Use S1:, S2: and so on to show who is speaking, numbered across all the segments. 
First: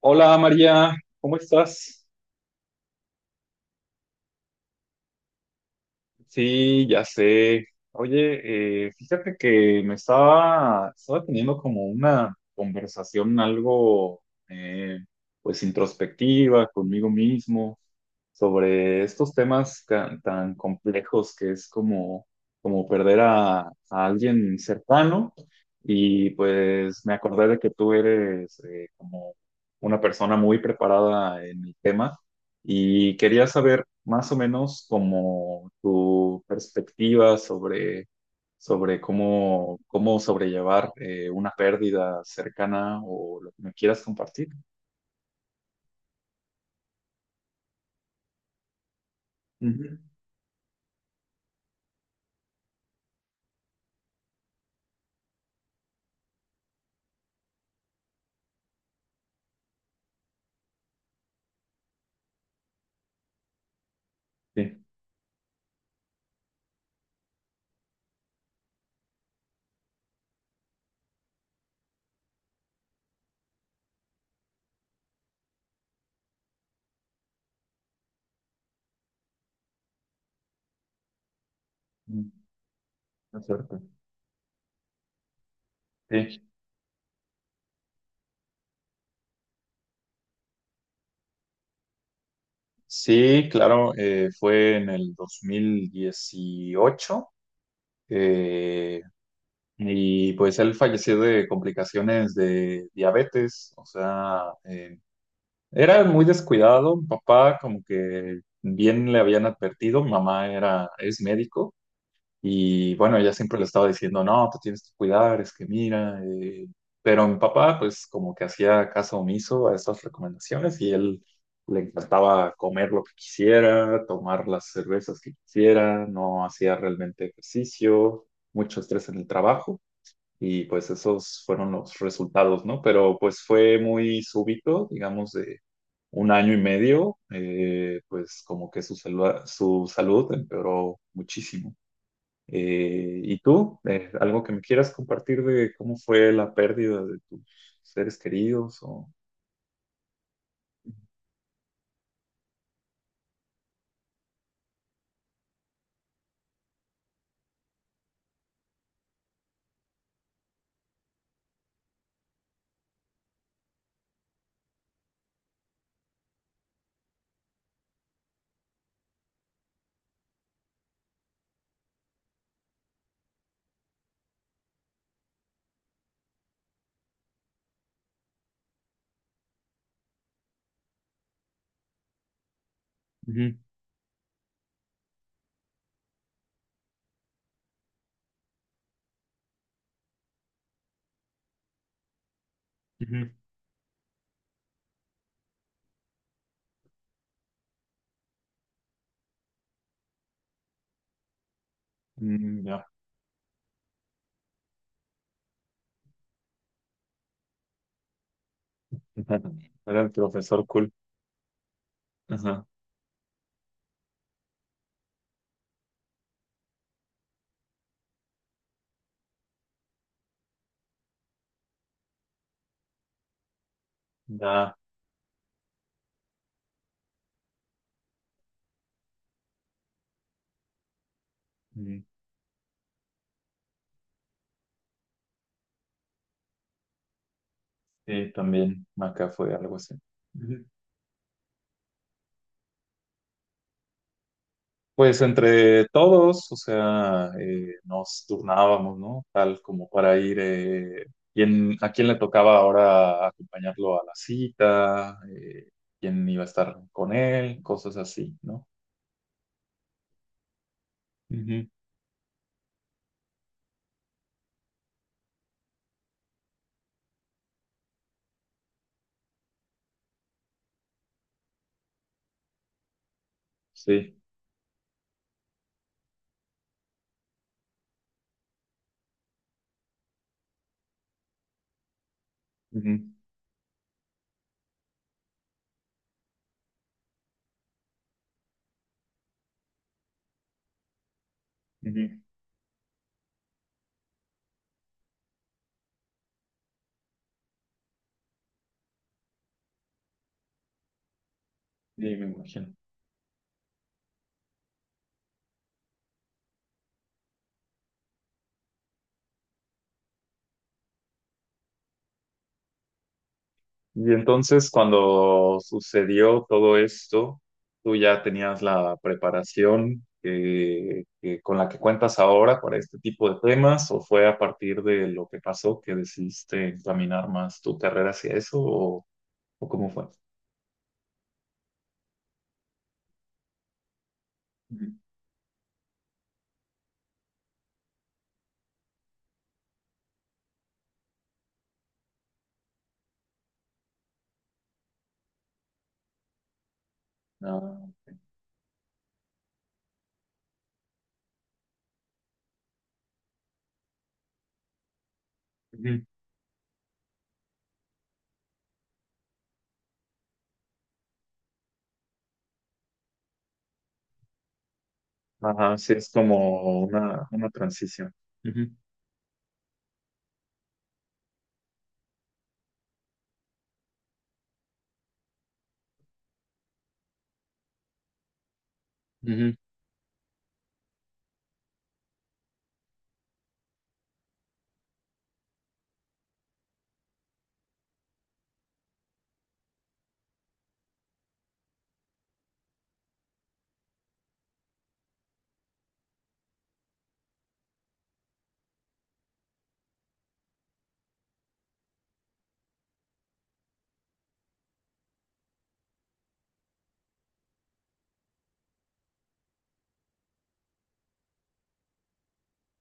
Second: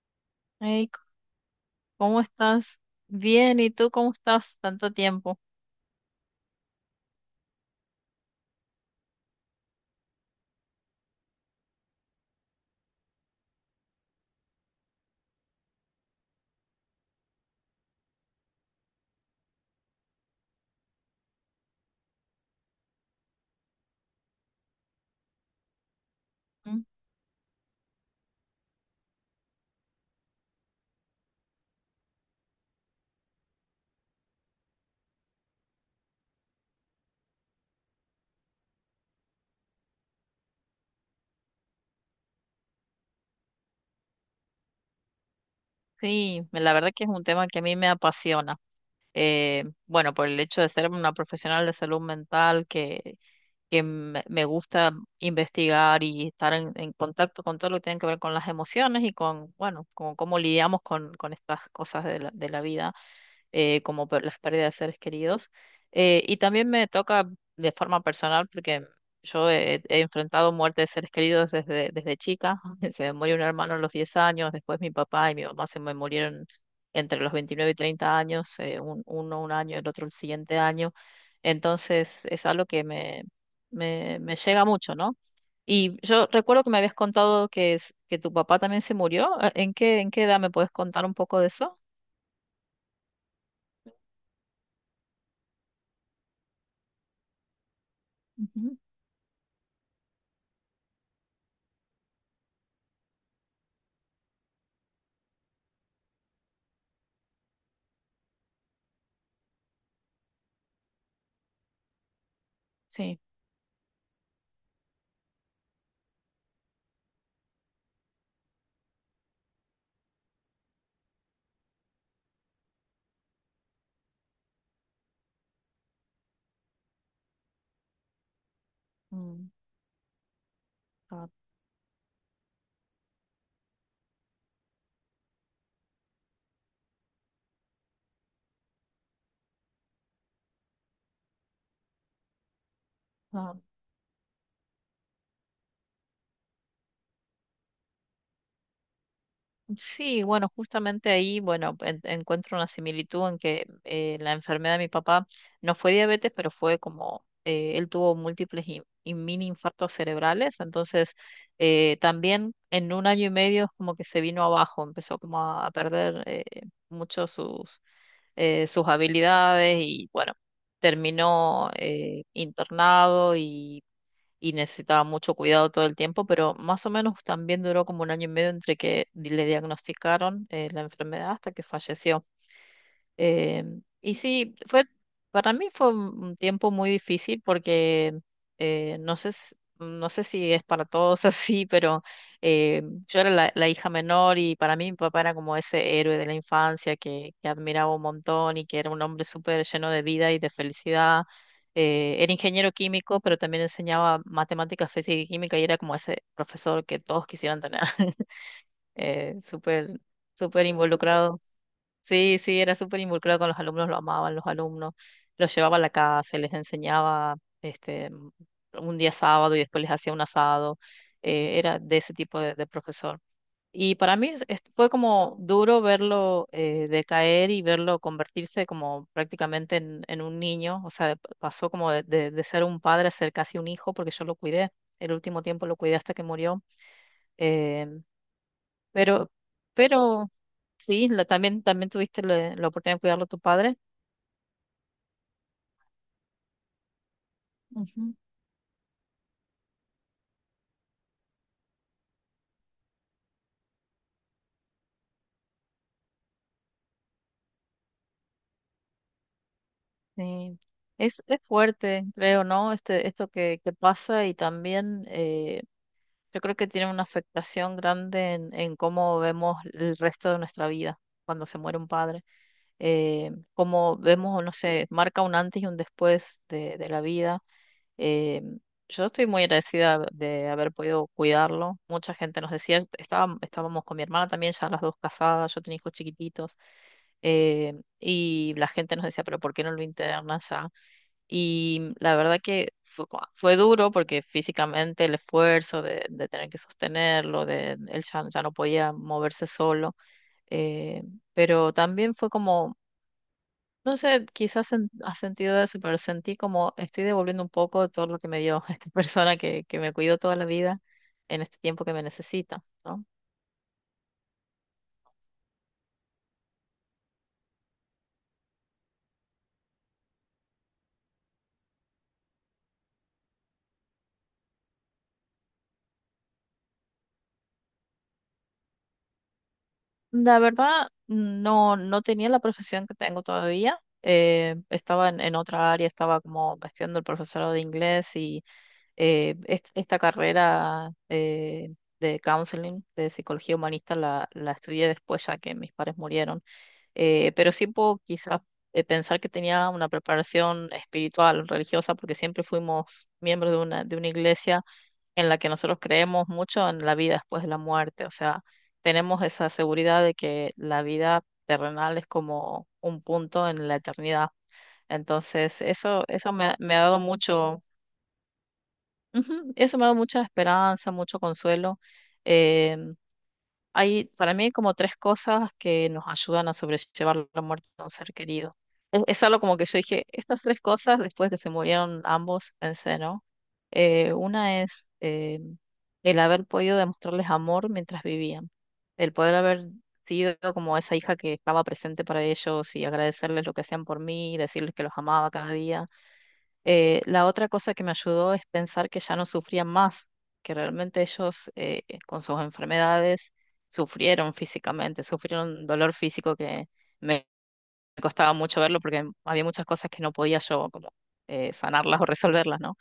S1: Hola
S2: Hey,
S1: María, ¿cómo estás?
S2: ¿cómo estás? Bien, ¿y tú cómo estás? Tanto tiempo.
S1: Sí, ya sé. Oye, fíjate que me estaba teniendo como una conversación algo, eh, introspectiva conmigo mismo sobre estos temas tan complejos que es como, como perder a alguien cercano y
S2: Mm.
S1: pues me acordé de que tú eres como una persona muy preparada en el tema. Y quería saber más o menos como tu perspectiva sobre cómo, cómo sobrellevar una pérdida cercana o lo que me quieras compartir.
S2: Sí, la verdad que es un tema que a mí me apasiona. Eh,
S1: Ujú.
S2: bueno, por el hecho de ser una profesional de salud mental que me gusta investigar y estar en contacto con todo lo que tiene que ver con las emociones y bueno, con cómo lidiamos con estas cosas de la vida, como por las pérdidas de
S1: Sí,
S2: seres queridos. Y también me toca de forma personal porque yo he enfrentado muerte de seres queridos desde chica. Se me murió un hermano a los 10 años, después mi papá y mi mamá se me murieron entre los 29 y 30 años. Uno un año, el otro el siguiente año. Entonces
S1: mm,
S2: es algo que me,
S1: es cierto.
S2: me, me llega mucho, ¿no? Y yo
S1: Sí,
S2: recuerdo que me habías contado que tu papá también se murió. ¿En qué edad me puedes contar un poco de eso?
S1: sí, claro, fue en el 2018,
S2: Ujú.
S1: eh, y pues él falleció de complicaciones de diabetes, o sea, era muy descuidado, mi papá, como que bien le habían advertido, mi mamá era, es médico y bueno,
S2: Sí.
S1: ella siempre le estaba diciendo, no, te tienes que cuidar, es que mira, pero mi papá pues como que hacía caso omiso a estas recomendaciones y él le encantaba comer lo que quisiera, tomar las cervezas que quisiera, no hacía realmente ejercicio, mucho estrés en el
S2: Mm,
S1: trabajo. Y pues
S2: ah,
S1: esos fueron los resultados, ¿no? Pero pues fue muy súbito, digamos, de un año y medio, pues como que su salud empeoró muchísimo. ¿Y
S2: ah.
S1: tú? ¿Algo que me quieras compartir de cómo fue la pérdida de tus seres queridos? O...
S2: Sí, bueno, justamente ahí, bueno, encuentro una similitud en que la enfermedad de mi papá no fue diabetes, pero fue como, él tuvo múltiples y mini infartos cerebrales. Entonces, también en un año y medio es como que se vino abajo, empezó como a perder mucho sus habilidades y bueno, terminó internado y necesitaba mucho cuidado todo el tiempo, pero más o menos también duró como un año y medio entre que le diagnosticaron la enfermedad hasta que falleció.
S1: Ujú,
S2: Eh, y sí, fue, para mí fue un tiempo muy difícil porque no sé, no sé si es para todos así, pero eh, yo
S1: ujú.
S2: era la hija menor y para mí mi papá era como ese héroe de la infancia que admiraba un montón y que era un hombre súper lleno de vida y de felicidad. Era
S1: Mm,
S2: ingeniero
S1: ya.
S2: químico, pero también enseñaba matemáticas, física y química y era como ese profesor que todos quisieran tener, súper,
S1: Era el
S2: súper
S1: profesor cool.
S2: involucrado. Sí, sí,
S1: Ajá.
S2: era súper involucrado con los alumnos, lo amaban los alumnos, los llevaba a la casa, les enseñaba este, m- un día sábado y después les hacía un asado. Era de ese tipo de profesor. Y para mí es- es-
S1: Ya.
S2: fue como duro verlo decaer y verlo convertirse como prácticamente en un niño, o sea, pasó como
S1: Mm,
S2: de ser un padre a ser casi un hijo, porque yo lo cuidé, el último tiempo lo cuidé hasta que murió. eh,
S1: sí, también acá
S2: pero,
S1: fue algo así.
S2: pero
S1: Ujú.
S2: sí, también tuviste la oportunidad de cuidarlo a tu padre.
S1: Pues entre todos, o sea,
S2: Ujú.
S1: nos turnábamos, ¿no? Tal como para ir, a quién le tocaba ahora acompañarlo a la cita, quién iba a estar con él, cosas así, ¿no?
S2: Sí. Es
S1: Ujú,
S2: fuerte, creo, ¿no? Esto que pasa. Y también yo creo que tiene una afectación grande en cómo vemos el resto de nuestra vida cuando se muere un padre. Cómo
S1: sí.
S2: vemos, no sé, marca un antes y un después de la vida. Eh, yo estoy muy agradecida de haber podido cuidarlo. Mucha gente nos decía,
S1: Ujú,
S2: estábamos con mi hermana también, ya las dos casadas, yo tenía hijos chiquititos, y la gente nos decía, pero ¿por qué no lo internas ya? Y la
S1: ujú,
S2: verdad que fue, fue duro porque físicamente el esfuerzo de tener que sostenerlo, de él ya, ya no podía moverse solo. eh, pero
S1: sí,
S2: también
S1: me
S2: fue
S1: imagino.
S2: como no sé, quizás has sentido eso, pero sentí como estoy devolviendo un poco de todo lo que me dio esta persona que me cuidó toda la vida en este tiempo que me necesita, ¿no?
S1: Y entonces cuando sucedió todo esto, tú ya tenías la preparación que con la que cuentas ahora para este tipo de temas, ¿o fue a partir de lo que pasó que decidiste encaminar más tu carrera hacia eso, o cómo fue?
S2: La verdad, no, no tenía la profesión que tengo todavía. eh,
S1: Ujú.
S2: estaba en otra área, estaba como estudiando el profesorado de inglés y esta carrera de counseling, de psicología humanista, la estudié después ya que mis padres murieron. Pero sí
S1: Ah,
S2: puedo quizás pensar que tenía una preparación espiritual, religiosa, porque siempre fuimos miembros de una iglesia en la que nosotros
S1: ujú.
S2: creemos mucho en la vida después de la muerte, o sea, tenemos esa seguridad de que la vida terrenal es como un punto en la eternidad. Entonces,
S1: Ajá, sí,
S2: eso,
S1: es
S2: eso me ha
S1: como
S2: dado
S1: una
S2: mucho,
S1: transición. Ujú,
S2: ujú, eso me ha dado mucha esperanza, mucho consuelo. eh, hay para mí como tres cosas que nos ayudan a sobrellevar la muerte de un ser querido. Es algo
S1: ujú.
S2: como que yo dije, estas tres cosas, después que se murieron ambos, pensé, ¿no? Una es el haber podido demostrarles amor mientras vivían, el poder haber sido como esa hija que estaba presente para ellos y agradecerles lo que hacían por mí, decirles que los amaba cada día. La otra cosa que me ayudó es pensar que ya no sufrían más, que realmente ellos con sus enfermedades sufrieron físicamente, sufrieron dolor físico que me costaba mucho verlo porque había muchas cosas que no podía yo como sanarlas o resolverlas, ¿no?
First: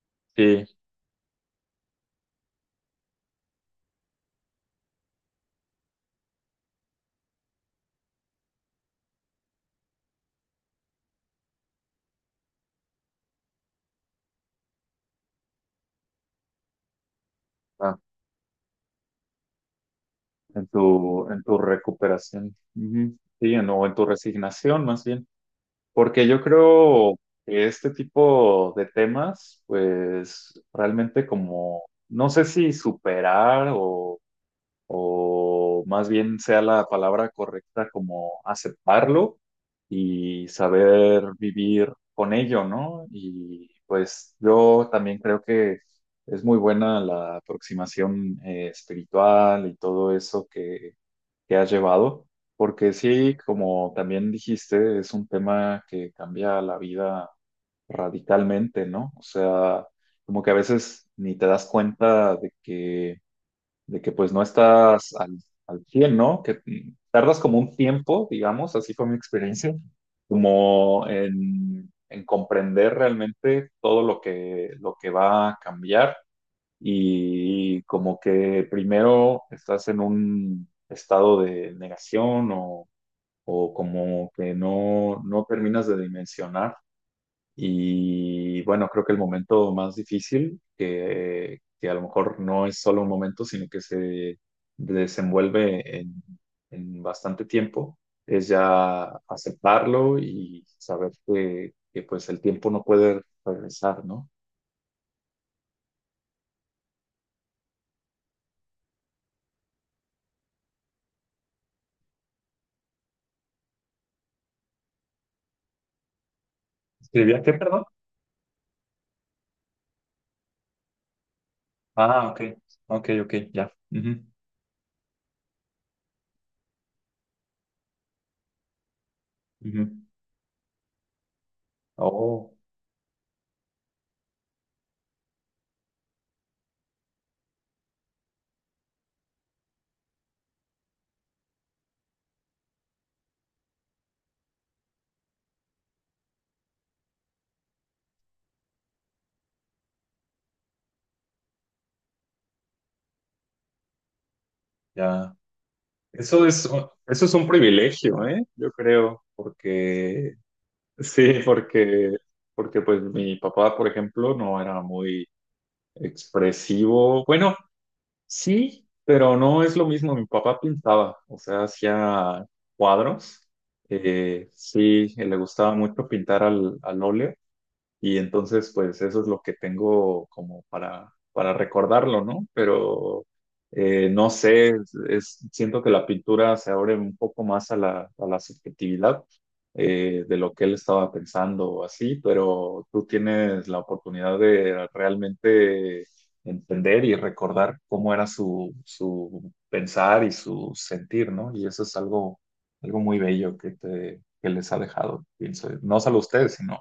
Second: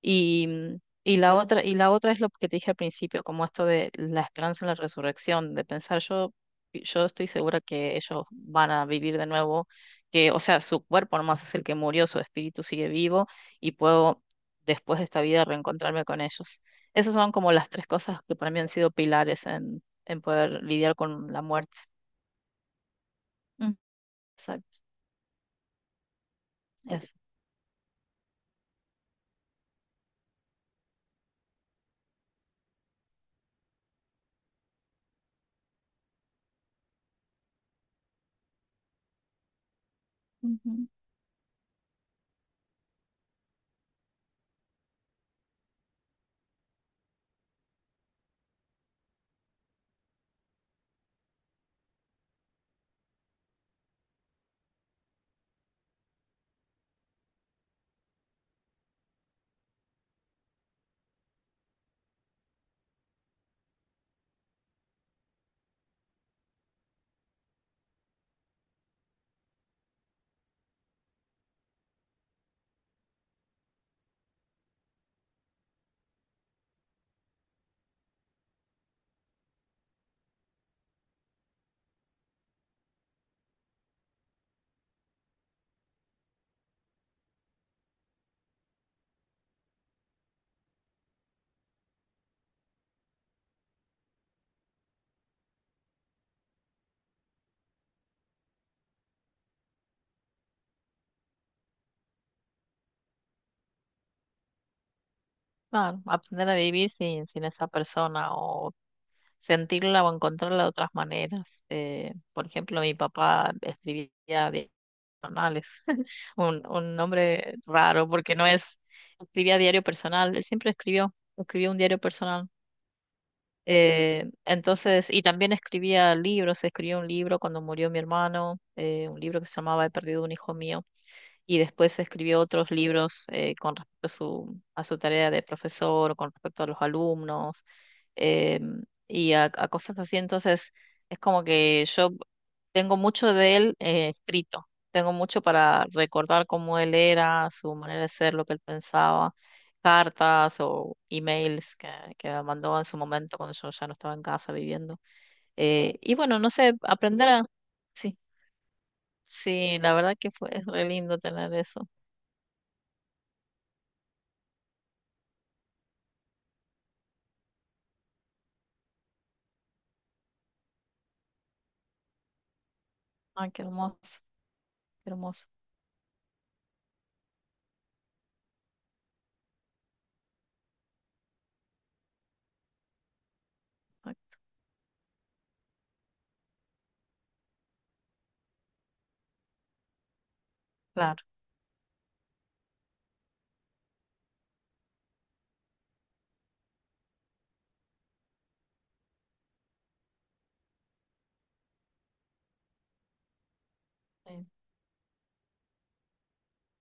S2: Y, mm,
S1: Sí,
S2: y la otra es lo que te dije al principio, como esto de la esperanza en la resurrección, de pensar yo, estoy segura que ellos van a vivir de nuevo, que, o sea, su cuerpo nomás es el que murió, su espíritu sigue vivo y puedo después de esta vida reencontrarme con ellos. Esas son como las tres
S1: ah,
S2: cosas que para mí han sido pilares en poder lidiar con
S1: en
S2: la
S1: tu
S2: muerte.
S1: recuperación. Ujú. Sí, en-
S2: Mm.
S1: o en tu
S2: Exacto.
S1: resignación más bien. Porque yo
S2: Eso.
S1: creo que este tipo de temas, pues realmente como, no sé si superar o más bien sea la palabra correcta, como aceptarlo y
S2: Ujú.
S1: saber vivir con ello, ¿no? Y pues yo también creo que es muy buena la aproximación espiritual y todo eso que has llevado, porque sí, como también dijiste, es un tema que cambia la vida radicalmente, ¿no? O sea, como que a veces ni te das cuenta de que pues no estás al, al 100, ¿no? Que mm, tardas como un tiempo, digamos, así fue mi experiencia, como en comprender realmente todo lo que va a cambiar y como que primero estás en un estado de negación o como que no, no terminas de dimensionar. Y bueno, creo que el momento más difícil, que a lo mejor no es solo un momento, sino que se desenvuelve en bastante tiempo, es ya aceptarlo y saber que pues el tiempo no puede regresar, ¿no?
S2: Claro, aprender a vivir sin esa persona o sentirla o encontrarla de otras maneras. Por ejemplo, mi papá escribía diarios personales, un
S1: ¿Escribía qué,
S2: nombre
S1: perdón?
S2: raro porque no es, escribía diario personal, él siempre escribió un diario
S1: Ah, ok,
S2: personal.
S1: ok, ok, ya. Ujú,
S2: Entonces, y también escribía libros, escribió un libro cuando murió mi hermano, un libro que se
S1: ujú.
S2: llamaba "He perdido un hijo mío", y después escribió
S1: Oh,
S2: otros libros con respecto a a su tarea de profesor, con respecto a los alumnos, y a cosas así. Entonces, es como que yo tengo mucho de él escrito, tengo mucho para recordar cómo él era, su manera de ser, lo que él pensaba, cartas o emails que me mandó en su momento cuando yo ya no estaba en casa viviendo.
S1: ya.
S2: Y bueno,
S1: Eso
S2: no
S1: es,
S2: sé,
S1: oh, eso
S2: aprender
S1: es
S2: a...
S1: un
S2: Sí,
S1: privilegio, ¿eh? Yo creo,
S2: sí, la verdad que
S1: porque,
S2: fue, es re lindo
S1: sí,
S2: tener eso.
S1: porque, porque pues mi papá, por ejemplo, no era muy expresivo. Bueno, sí, pero no es lo mismo. Mi papá pintaba, o sea, hacía cuadros.
S2: Ay, qué hermoso,
S1: Sí,
S2: qué
S1: le
S2: hermoso.
S1: gustaba mucho pintar al, al óleo. Y entonces, pues eso es lo que tengo como para recordarlo, ¿no? Pero
S2: Ay,
S1: no sé, es- siento que la pintura se abre un poco más a la subjetividad de lo que él estaba
S2: claro,
S1: pensando o así, pero tú tienes la oportunidad de realmente entender y recordar cómo era su, su pensar y su sentir, ¿no? Y eso es algo, algo muy bello que te,
S2: sí,
S1: que les ha dejado, pienso. No solo a ustedes, sino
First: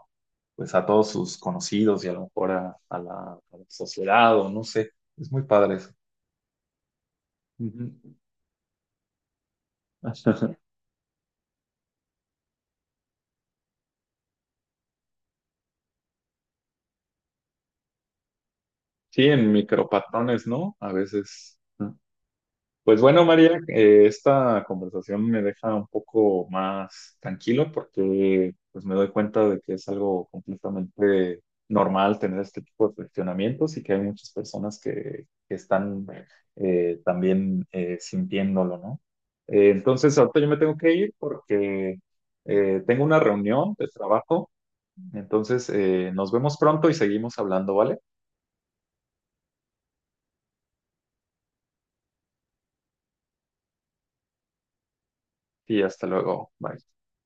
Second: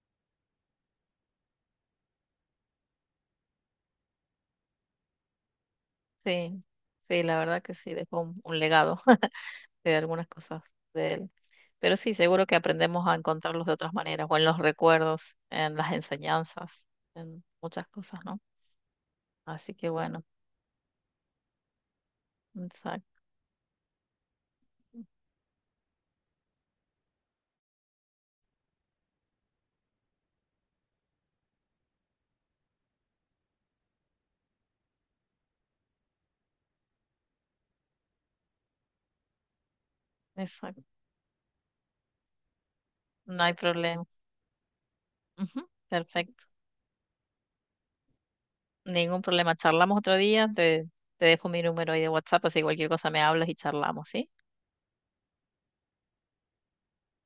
S1: pues a todos sus conocidos y a lo mejor a la sociedad o no sé. Es muy padre eso.
S2: sí, sí, la verdad que
S1: Ujú.
S2: sí, dejó un legado de algunas cosas de él. Pero sí, seguro que aprendemos a encontrarlos de otras maneras, o en los recuerdos, en las enseñanzas, en muchas cosas, ¿no?
S1: Sí, en
S2: Así que bueno,
S1: micropatrones, ¿no? A veces. Pues
S2: exacto,
S1: bueno, María, esta conversación me deja un poco más tranquilo porque pues me doy cuenta de que es algo completamente normal tener este tipo de cuestionamientos y que hay muchas personas que están también sintiéndolo, ¿no? Entonces, ahorita yo me tengo
S2: exacto,
S1: que ir porque tengo una
S2: no hay
S1: reunión de
S2: problema.
S1: trabajo,
S2: Ujú,
S1: entonces nos
S2: perfecto,
S1: vemos pronto y seguimos hablando, ¿vale?
S2: ningún problema. Charlamos otro día, te dejo mi número ahí de WhatsApp, así cualquier cosa me hablas y charlamos, ¿sí?
S1: Y hasta luego, bye.